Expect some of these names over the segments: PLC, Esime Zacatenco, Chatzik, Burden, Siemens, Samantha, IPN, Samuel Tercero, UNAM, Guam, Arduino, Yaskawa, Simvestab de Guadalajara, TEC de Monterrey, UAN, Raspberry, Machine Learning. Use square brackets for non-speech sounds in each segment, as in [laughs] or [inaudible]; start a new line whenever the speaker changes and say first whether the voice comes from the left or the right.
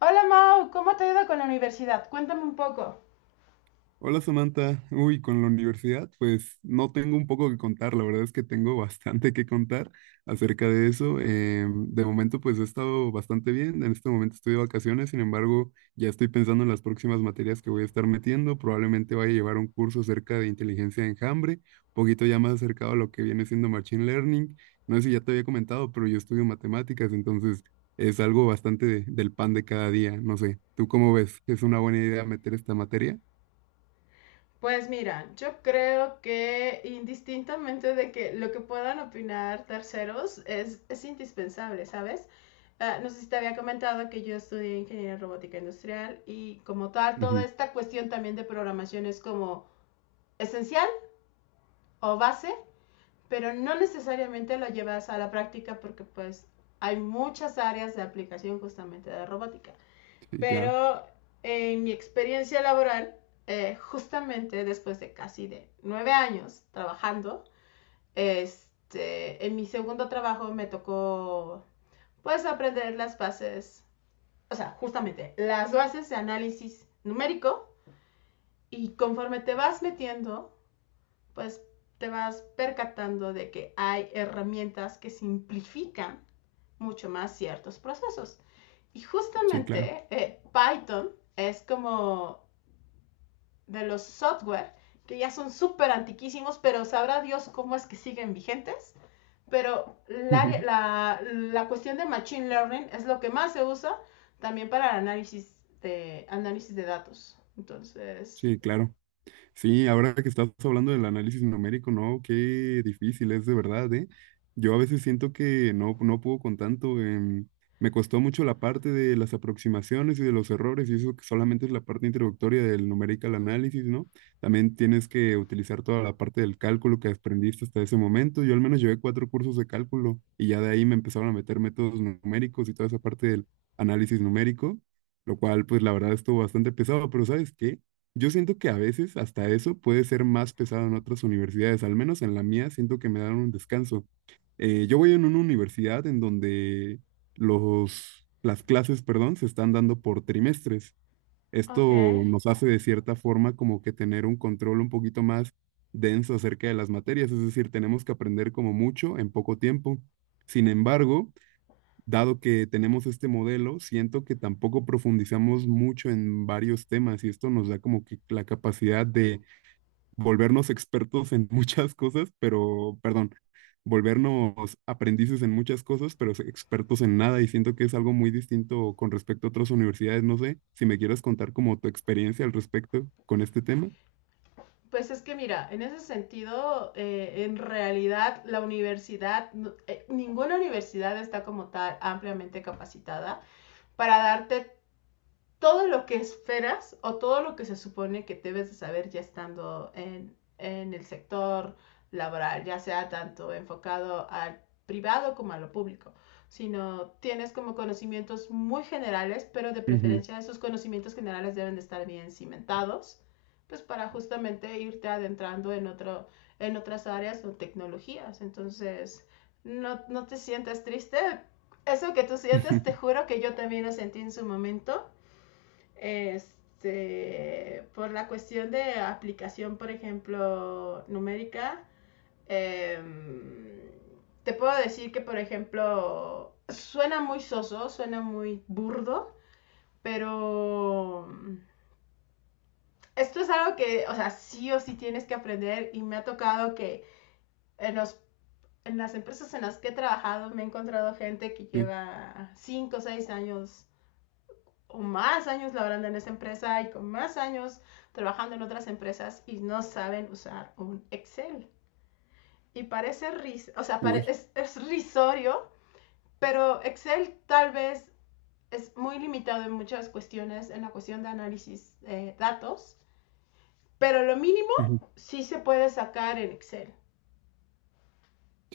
left: Hola Mau, ¿cómo te ha ido con la universidad? Cuéntame un poco.
right: Hola Samantha, con la universidad, pues no tengo un poco que contar, la verdad es que tengo [laughs] bastante que contar acerca de eso. De momento pues he estado bastante bien, en este momento estoy de vacaciones, sin embargo ya estoy pensando en las próximas materias que voy a estar metiendo, probablemente vaya a llevar un curso acerca de inteligencia de enjambre, un poquito ya más acercado a lo que viene siendo Machine Learning. No sé si ya te había comentado, pero yo estudio matemáticas, entonces es algo bastante del pan de cada día, no sé, ¿tú cómo ves? ¿Es una buena idea meter esta materia?
left: Pues mira, yo creo que indistintamente de que lo que puedan opinar terceros es indispensable, ¿sabes? Ah, no sé si te había comentado que yo estudié ingeniería robótica industrial y como tal, toda esta cuestión también de programación es como esencial o base, pero no necesariamente lo llevas a la práctica porque pues hay muchas áreas de aplicación justamente de robótica.
right: Sí, claro,
left: Pero en mi experiencia laboral, justamente después de casi de 9 años trabajando, este, en mi segundo trabajo me tocó, pues, aprender las bases, o sea, justamente las bases de análisis numérico y conforme te vas metiendo, pues, te vas percatando de que hay herramientas que simplifican mucho más ciertos procesos. Y
right: sí, claro.
left: justamente Python es como de los software, que ya son súper antiquísimos, pero sabrá Dios cómo es que siguen vigentes. Pero la,
right: [laughs]
left: la, la cuestión de Machine Learning es lo que más se usa también para el análisis de datos. Entonces,
right: Sí, claro. Sí, ahora que estás hablando del análisis numérico, no, qué difícil es de verdad, ¿eh? Yo a veces siento que no puedo con tanto. Me costó mucho la parte de las aproximaciones y de los errores, y eso que solamente es la parte introductoria del numerical análisis, ¿no? También tienes que utilizar toda la parte del cálculo que aprendiste hasta ese momento. Yo al menos llevé cuatro cursos de cálculo y ya de ahí me empezaron a meter métodos numéricos y toda esa parte del análisis numérico, lo cual pues la verdad estuvo bastante pesado, pero ¿sabes qué? Yo siento que a veces hasta eso puede ser más pesado en otras universidades, al menos en la mía siento que me dan un descanso. Yo voy en una universidad en donde las clases, perdón, se están dando por trimestres.
left: ok.
right: Esto nos hace de cierta forma como que tener un control un poquito más denso acerca de las materias, es decir, tenemos que aprender como mucho en poco tiempo. Sin embargo, dado que tenemos este modelo, siento que tampoco profundizamos mucho en varios temas y esto nos da como que la capacidad de volvernos expertos en [laughs] muchas cosas, pero, perdón, volvernos aprendices en muchas cosas, pero expertos en nada y siento que es algo muy distinto con respecto a otras universidades. No sé si me quieras contar como tu experiencia al respecto con este tema.
left: Pues es que mira, en ese sentido, en realidad la universidad, ninguna universidad está como tal ampliamente capacitada para darte todo lo que esperas o todo lo que se supone que debes de saber ya estando en el sector laboral, ya sea tanto enfocado al privado como a lo público, sino tienes como conocimientos muy generales, pero de
right: Ujú.
left: preferencia esos conocimientos generales deben de estar bien cimentados, pues para justamente irte adentrando en otras áreas o tecnologías. Entonces, no, no te sientas triste. Eso que tú sientes, te
right: [laughs]
left: juro que yo también lo sentí en su momento. Este, por la cuestión de aplicación, por ejemplo, numérica, eh, te puedo decir que, por ejemplo, suena muy soso, suena muy burdo, pero esto es algo que, o sea, sí o sí tienes que aprender y me ha tocado que en, los, en las empresas en las que he trabajado me he encontrado gente que
right: Sí.
left: lleva 5 o 6 años o más años laborando en esa empresa y con más años trabajando en otras empresas y no saben usar un Excel. Y parece, ris o sea, pare
right: Uy.
left: es, es risorio, pero Excel tal vez es muy limitado en muchas cuestiones, en la cuestión de análisis de datos, pero lo mínimo
right: Ujú,
left: sí se puede sacar en Excel,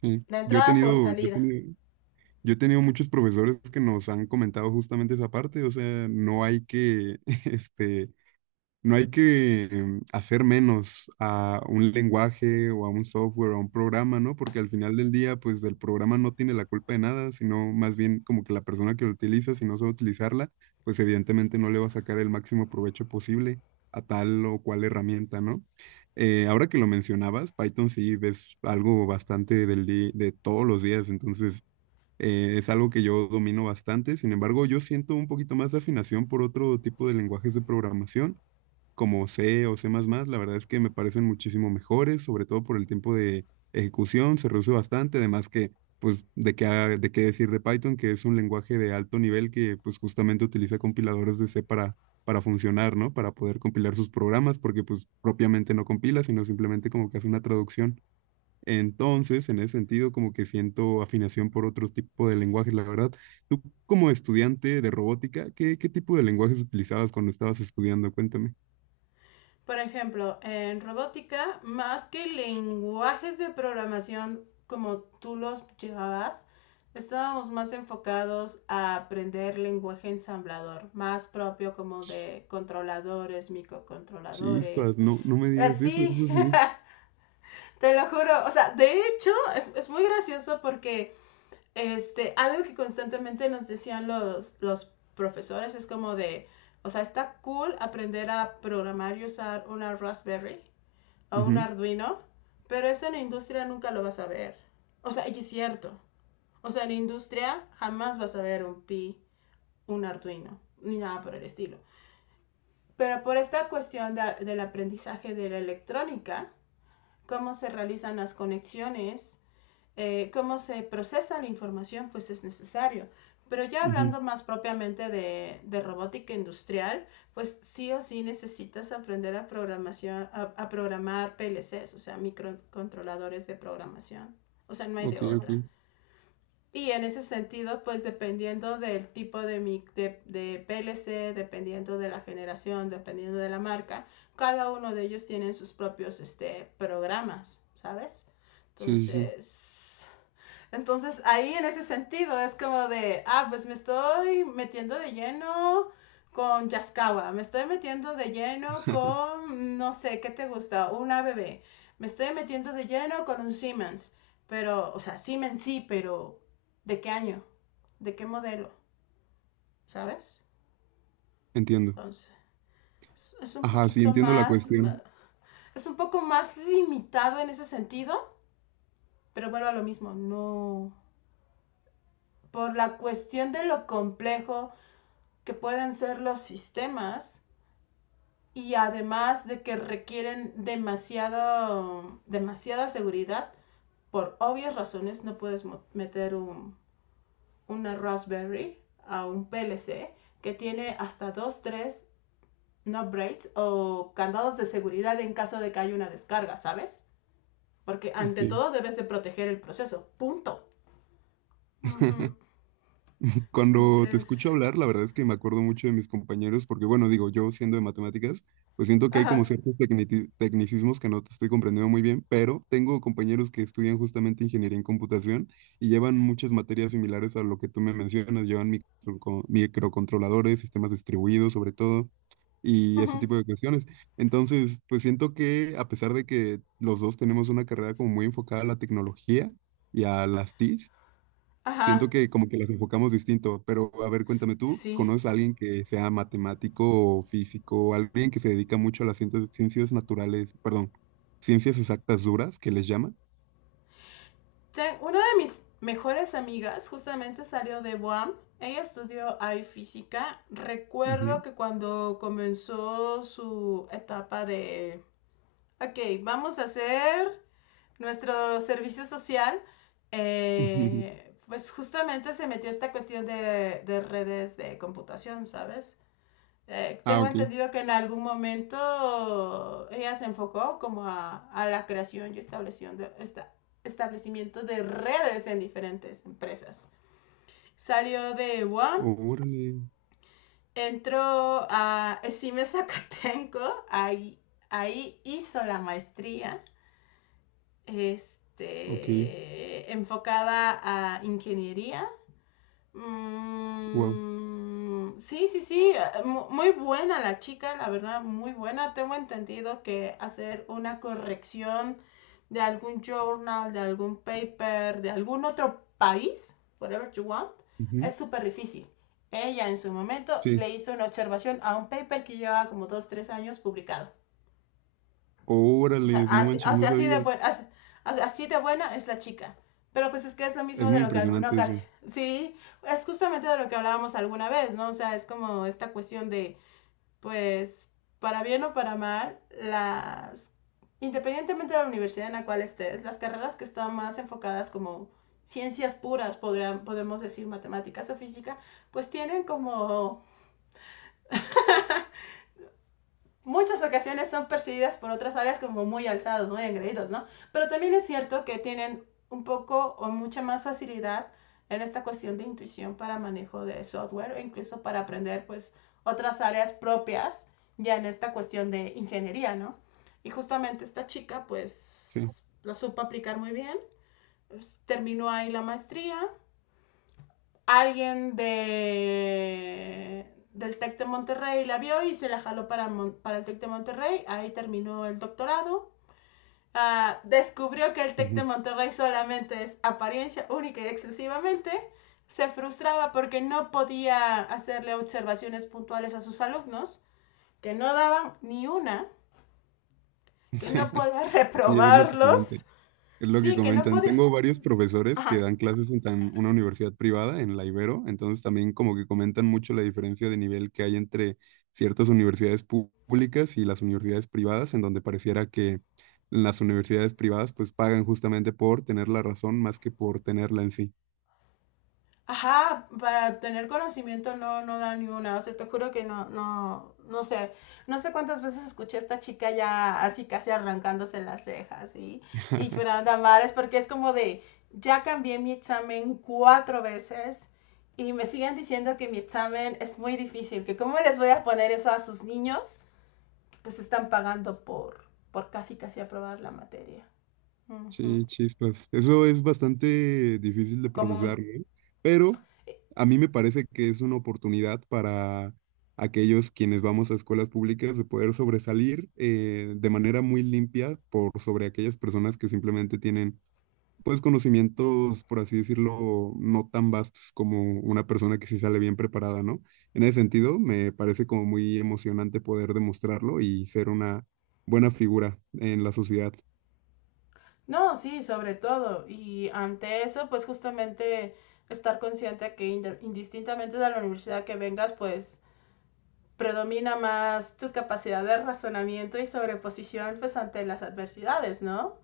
right: sí.
left: la entrada por salida.
right: Yo he tenido muchos profesores que nos han comentado justamente esa parte, o sea, no hay que, [laughs] este, no hay que hacer menos a un lenguaje o a un software o a un programa, ¿no? Porque al final del día, pues el programa no tiene la culpa de nada, sino más bien como que la persona que lo utiliza, si no sabe utilizarla, pues evidentemente no le va a sacar el máximo provecho posible a tal o cual herramienta, ¿no? Ahora que lo mencionabas, Python sí ves algo bastante de todos los días, entonces es algo que yo domino bastante, sin embargo, yo siento un poquito más de afinación por otro tipo de lenguajes de programación, como C o C++, la verdad es que me parecen muchísimo mejores, sobre todo por el tiempo de ejecución, se reduce bastante, además que, pues, de qué decir de Python, que es un lenguaje de alto nivel que, pues, justamente utiliza compiladores de C para funcionar, ¿no? Para poder compilar sus programas, porque, pues, propiamente no compila, sino simplemente como que hace una traducción. Entonces, en ese sentido, como que siento afinación por otro tipo de lenguajes, la verdad. Tú, como estudiante de robótica, ¿qué tipo de lenguajes utilizabas cuando estabas estudiando? Cuéntame.
left: Por ejemplo, en robótica, más que lenguajes de programación como tú los llevabas, estábamos más enfocados a aprender lenguaje ensamblador, más propio como de controladores,
right: Chispas,
left: microcontroladores.
right: no me digas eso,
left: Así,
right: eso es muy...
left: [laughs] te lo juro. O sea, de hecho, es muy gracioso porque este, algo que constantemente nos decían los profesores es como de, o sea, está cool aprender a programar y usar una Raspberry o un
right: Ujú,
left: Arduino, pero eso en la industria nunca lo vas a ver. O sea, y es cierto. O sea, en la industria jamás vas a ver un Pi, un Arduino, ni nada por el estilo. Pero por esta cuestión del aprendizaje de la electrónica, cómo se realizan las conexiones, cómo se procesa la información, pues es necesario. Pero ya
right: ujú.
left: hablando más propiamente de robótica industrial, pues sí o sí necesitas aprender a, programación, a, programar PLCs, o sea, microcontroladores de programación. O sea, no hay de
right: Ok, ok.
left: otra. Y en ese sentido, pues dependiendo del tipo de PLC, dependiendo de la generación, dependiendo de la marca, cada uno de ellos tiene sus propios este, programas, ¿sabes?
right: Sí, sí, sí.
left: Entonces, entonces ahí en ese sentido es como de, ah, pues me estoy metiendo de lleno con Yaskawa, me estoy metiendo de lleno
right: [laughs]
left: con, no sé, ¿qué te gusta? Una bebé, me estoy metiendo de lleno con un Siemens, pero, o sea, Siemens sí, pero ¿de qué año? ¿De qué modelo? ¿Sabes?
right: Entiendo.
left: Entonces, es- un
right: Ajá, sí,
left: poquito
right: entiendo la
left: más,
right: cuestión.
left: es un poco más limitado en ese sentido, pero vuelvo a lo mismo, no, por la cuestión de lo complejo que pueden ser los sistemas y además de que requieren demasiada seguridad, por obvias razones no puedes meter una Raspberry a un PLC que tiene hasta 2 3 no braids o candados de seguridad en caso de que haya una descarga, ¿sabes? Porque ante
right: Ok.
left: todo debes de proteger el proceso, punto. Uh -huh.
right: [laughs] Cuando te
left: Entonces,
right: escucho hablar, la verdad es que me acuerdo mucho de mis compañeros, porque bueno, digo, yo siendo de matemáticas, pues siento que hay como
left: ajá,
right: ciertos tecnicismos que no te estoy comprendiendo muy bien, pero tengo compañeros que estudian justamente ingeniería en computación y llevan muchas materias similares a lo que tú me mencionas, llevan microcontroladores, sistemas distribuidos sobre todo, y
left: uh
right: ese
left: -huh.
right: tipo de cuestiones. Entonces, pues siento que a pesar de que los dos tenemos una carrera como muy enfocada a la tecnología y a las TICs,
left: Ajá,
right: siento que como que las enfocamos distinto, pero a ver, cuéntame tú,
left: sí.
right: ¿conoces a alguien que sea matemático o físico, alguien que se dedica mucho a las ciencias, ciencias naturales, perdón, ciencias exactas duras, que les llaman?
left: Una de mis mejores amigas justamente salió de Guam. Ella estudió ahí física. Recuerdo
right: Ujú,
left: que cuando comenzó su etapa de, ok, vamos a hacer nuestro servicio social,
right: [laughs] ujú.
left: pues justamente se metió esta cuestión de redes de computación, ¿sabes?
right: Ah,
left: Tengo
right: ok.
left: entendido que en algún momento ella se enfocó como a la creación y establecimiento establecimiento de redes en diferentes empresas. Salió de One,
right: Órale,
left: entró a Esime Zacatenco, ahí hizo la maestría
right: ok,
left: este, enfocada a ingeniería.
right: wow.
left: Mm, sí, sí, sí, muy buena la chica, la verdad, muy buena. Tengo entendido que hacer una corrección de algún journal, de algún paper, de algún otro país, whatever you want,
right: Ujú,
left: es súper difícil. Ella en su momento
right: sí,
left: le hizo una observación a un paper que llevaba como 2, 3 años publicado.
right: órale, no manches,
left: O
right: no
left: sea, así de
right: sabía.
left: buena, así, o sea, así de buena es la chica. Pero pues es que es lo
right: Es
left: mismo de
right: muy
left: lo que alguna
right: impresionante eso.
left: ocasión, sí, es justamente de lo que hablábamos alguna vez, ¿no? O sea, es como esta cuestión de, pues, para bien o para mal, independientemente de la universidad en la cual estés, las carreras que están más enfocadas como ciencias puras, podemos decir matemáticas o física, pues tienen como muchas ocasiones son percibidas por otras áreas como muy alzados, muy engreídos, ¿no? Pero también es cierto que tienen un poco o mucha más facilidad en esta cuestión de intuición para manejo de software o incluso para aprender pues otras áreas propias ya en esta cuestión de ingeniería, ¿no? Y justamente esta chica
right: Sí,
left: pues lo supo aplicar muy bien, pues, terminó ahí la maestría, alguien de del TEC de Monterrey la vio y se la jaló para el TEC de Monterrey, ahí terminó el doctorado. Ah, descubrió que el TEC de
right: ujú.
left: Monterrey solamente es apariencia única y exclusivamente. Se frustraba porque no podía hacerle observaciones puntuales a sus alumnos, que no daban ni una, que no
right: [laughs]
left: podía [laughs]
right: Sí, es lo que comenté.
left: reprobarlos.
right: Es lo que
left: Sí, que no
right: comentan.
left: podía...
right: Tengo varios profesores que
left: Ajá.
right: dan clases en una universidad privada, en la Ibero, entonces también como que comentan mucho la diferencia de nivel que hay entre ciertas universidades públicas y las universidades privadas, en donde pareciera que las universidades privadas pues pagan justamente por tener la razón más que por tenerla en sí.
left: Ajá, para tener conocimiento no, no da ninguna, o sea, te juro que no, no, no sé, no sé cuántas veces escuché a esta chica ya así casi arrancándose las cejas, y
right: [laughs]
left: llorando a mares, porque es como de, ya cambié mi examen 4 veces y me siguen diciendo que mi examen es muy difícil, que cómo les voy a poner eso a sus niños, pues están pagando por casi casi aprobar la materia. Uh -huh.
right: Sí, chispas. Eso es bastante difícil de
left: Común.
right: procesar, ¿no? Pero a mí me parece que es una oportunidad para aquellos quienes vamos a escuelas públicas de poder sobresalir de manera muy limpia por sobre aquellas personas que simplemente tienen, pues, conocimientos, por así decirlo, no tan vastos como una persona que sí sale bien preparada, ¿no? En ese sentido, me parece como muy emocionante poder demostrarlo y ser una buena figura en la sociedad.
left: No, sí, sobre todo. Y ante eso, pues justamente estar consciente que indistintamente de la universidad que vengas, pues predomina más tu capacidad de razonamiento y sobreposición pues ante las adversidades, ¿no?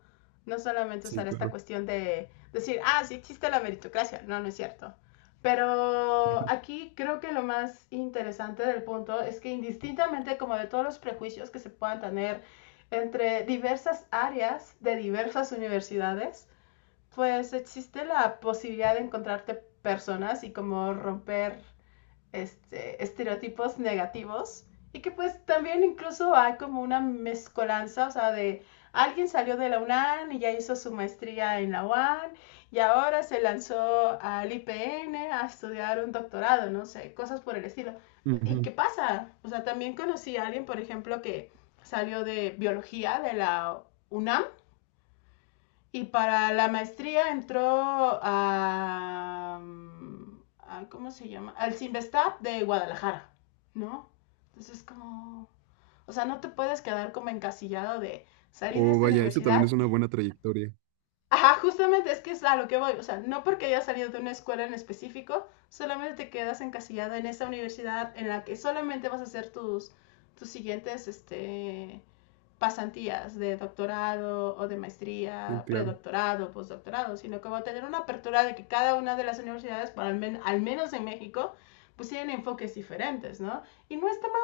left: No solamente
right: Sí,
left: usar esta
right: claro.
left: cuestión de decir, ah, sí existe la meritocracia, no, no es cierto. Pero
right: [laughs]
left: aquí creo que lo más interesante del punto es que indistintamente como de todos los prejuicios que se puedan tener entre diversas áreas de diversas universidades, pues existe la posibilidad de encontrarte personas y como romper este, estereotipos negativos y que pues también incluso hay como una mezcolanza, o sea, de alguien salió de la UNAM y ya hizo su maestría en la UAN y ahora se lanzó al IPN a estudiar un doctorado, no sé, cosas por el estilo. ¿Y qué
right: Ujú.
left: pasa? O sea, también conocí a alguien, por ejemplo, que salió de biología de la UNAM y para la maestría entró a ¿cómo se llama? Al Simvestab de Guadalajara, ¿no? Entonces como, o sea, no te puedes quedar como encasillado de salir de
right: Oh,
left: esta
right: vaya, eso también
left: universidad.
right: es una buena trayectoria.
left: Ajá, justamente es que es a lo que voy, o sea, no porque hayas salido de una escuela en específico, solamente te quedas encasillado en esa universidad en la que solamente vas a hacer tus siguientes, este, pasantías de doctorado o de
right: Sí,
left: maestría,
right: claro.
left: predoctorado, postdoctorado, sino que va a tener una apertura de que cada una de las universidades, por al, men al menos en México, pues tienen enfoques diferentes, ¿no? Y no está mal.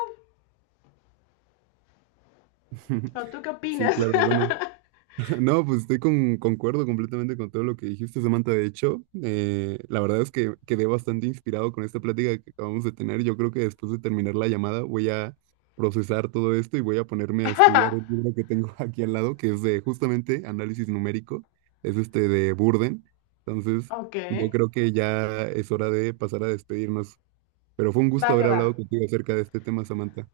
left: ¿O tú
right: [laughs]
left: qué
right: Sí,
left: opinas?
right: claro, bueno. [laughs] No, pues estoy con, concuerdo completamente con todo lo que dijiste, Samantha. De hecho, la verdad es que quedé bastante inspirado con esta plática que acabamos de tener. Yo creo que después de terminar la llamada voy a procesar todo esto y voy a ponerme a estudiar el
left: [laughs]
right: libro que tengo [laughs] aquí al lado, que es de justamente análisis numérico. Es este de Burden. Entonces,
left: ok,
right: yo creo que ya es hora de pasar a despedirnos. Pero fue un
left: va
right: gusto haber
left: que va.
right: hablado contigo acerca de este tema, Samantha.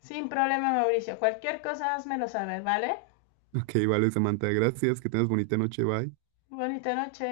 left: Sin problema, Mauricio. Cualquier cosa, házmelo saber, ¿vale?
right: [laughs] Ok, vale, Samantha. Gracias. Que tengas bonita noche. Bye.
left: Bonita noche.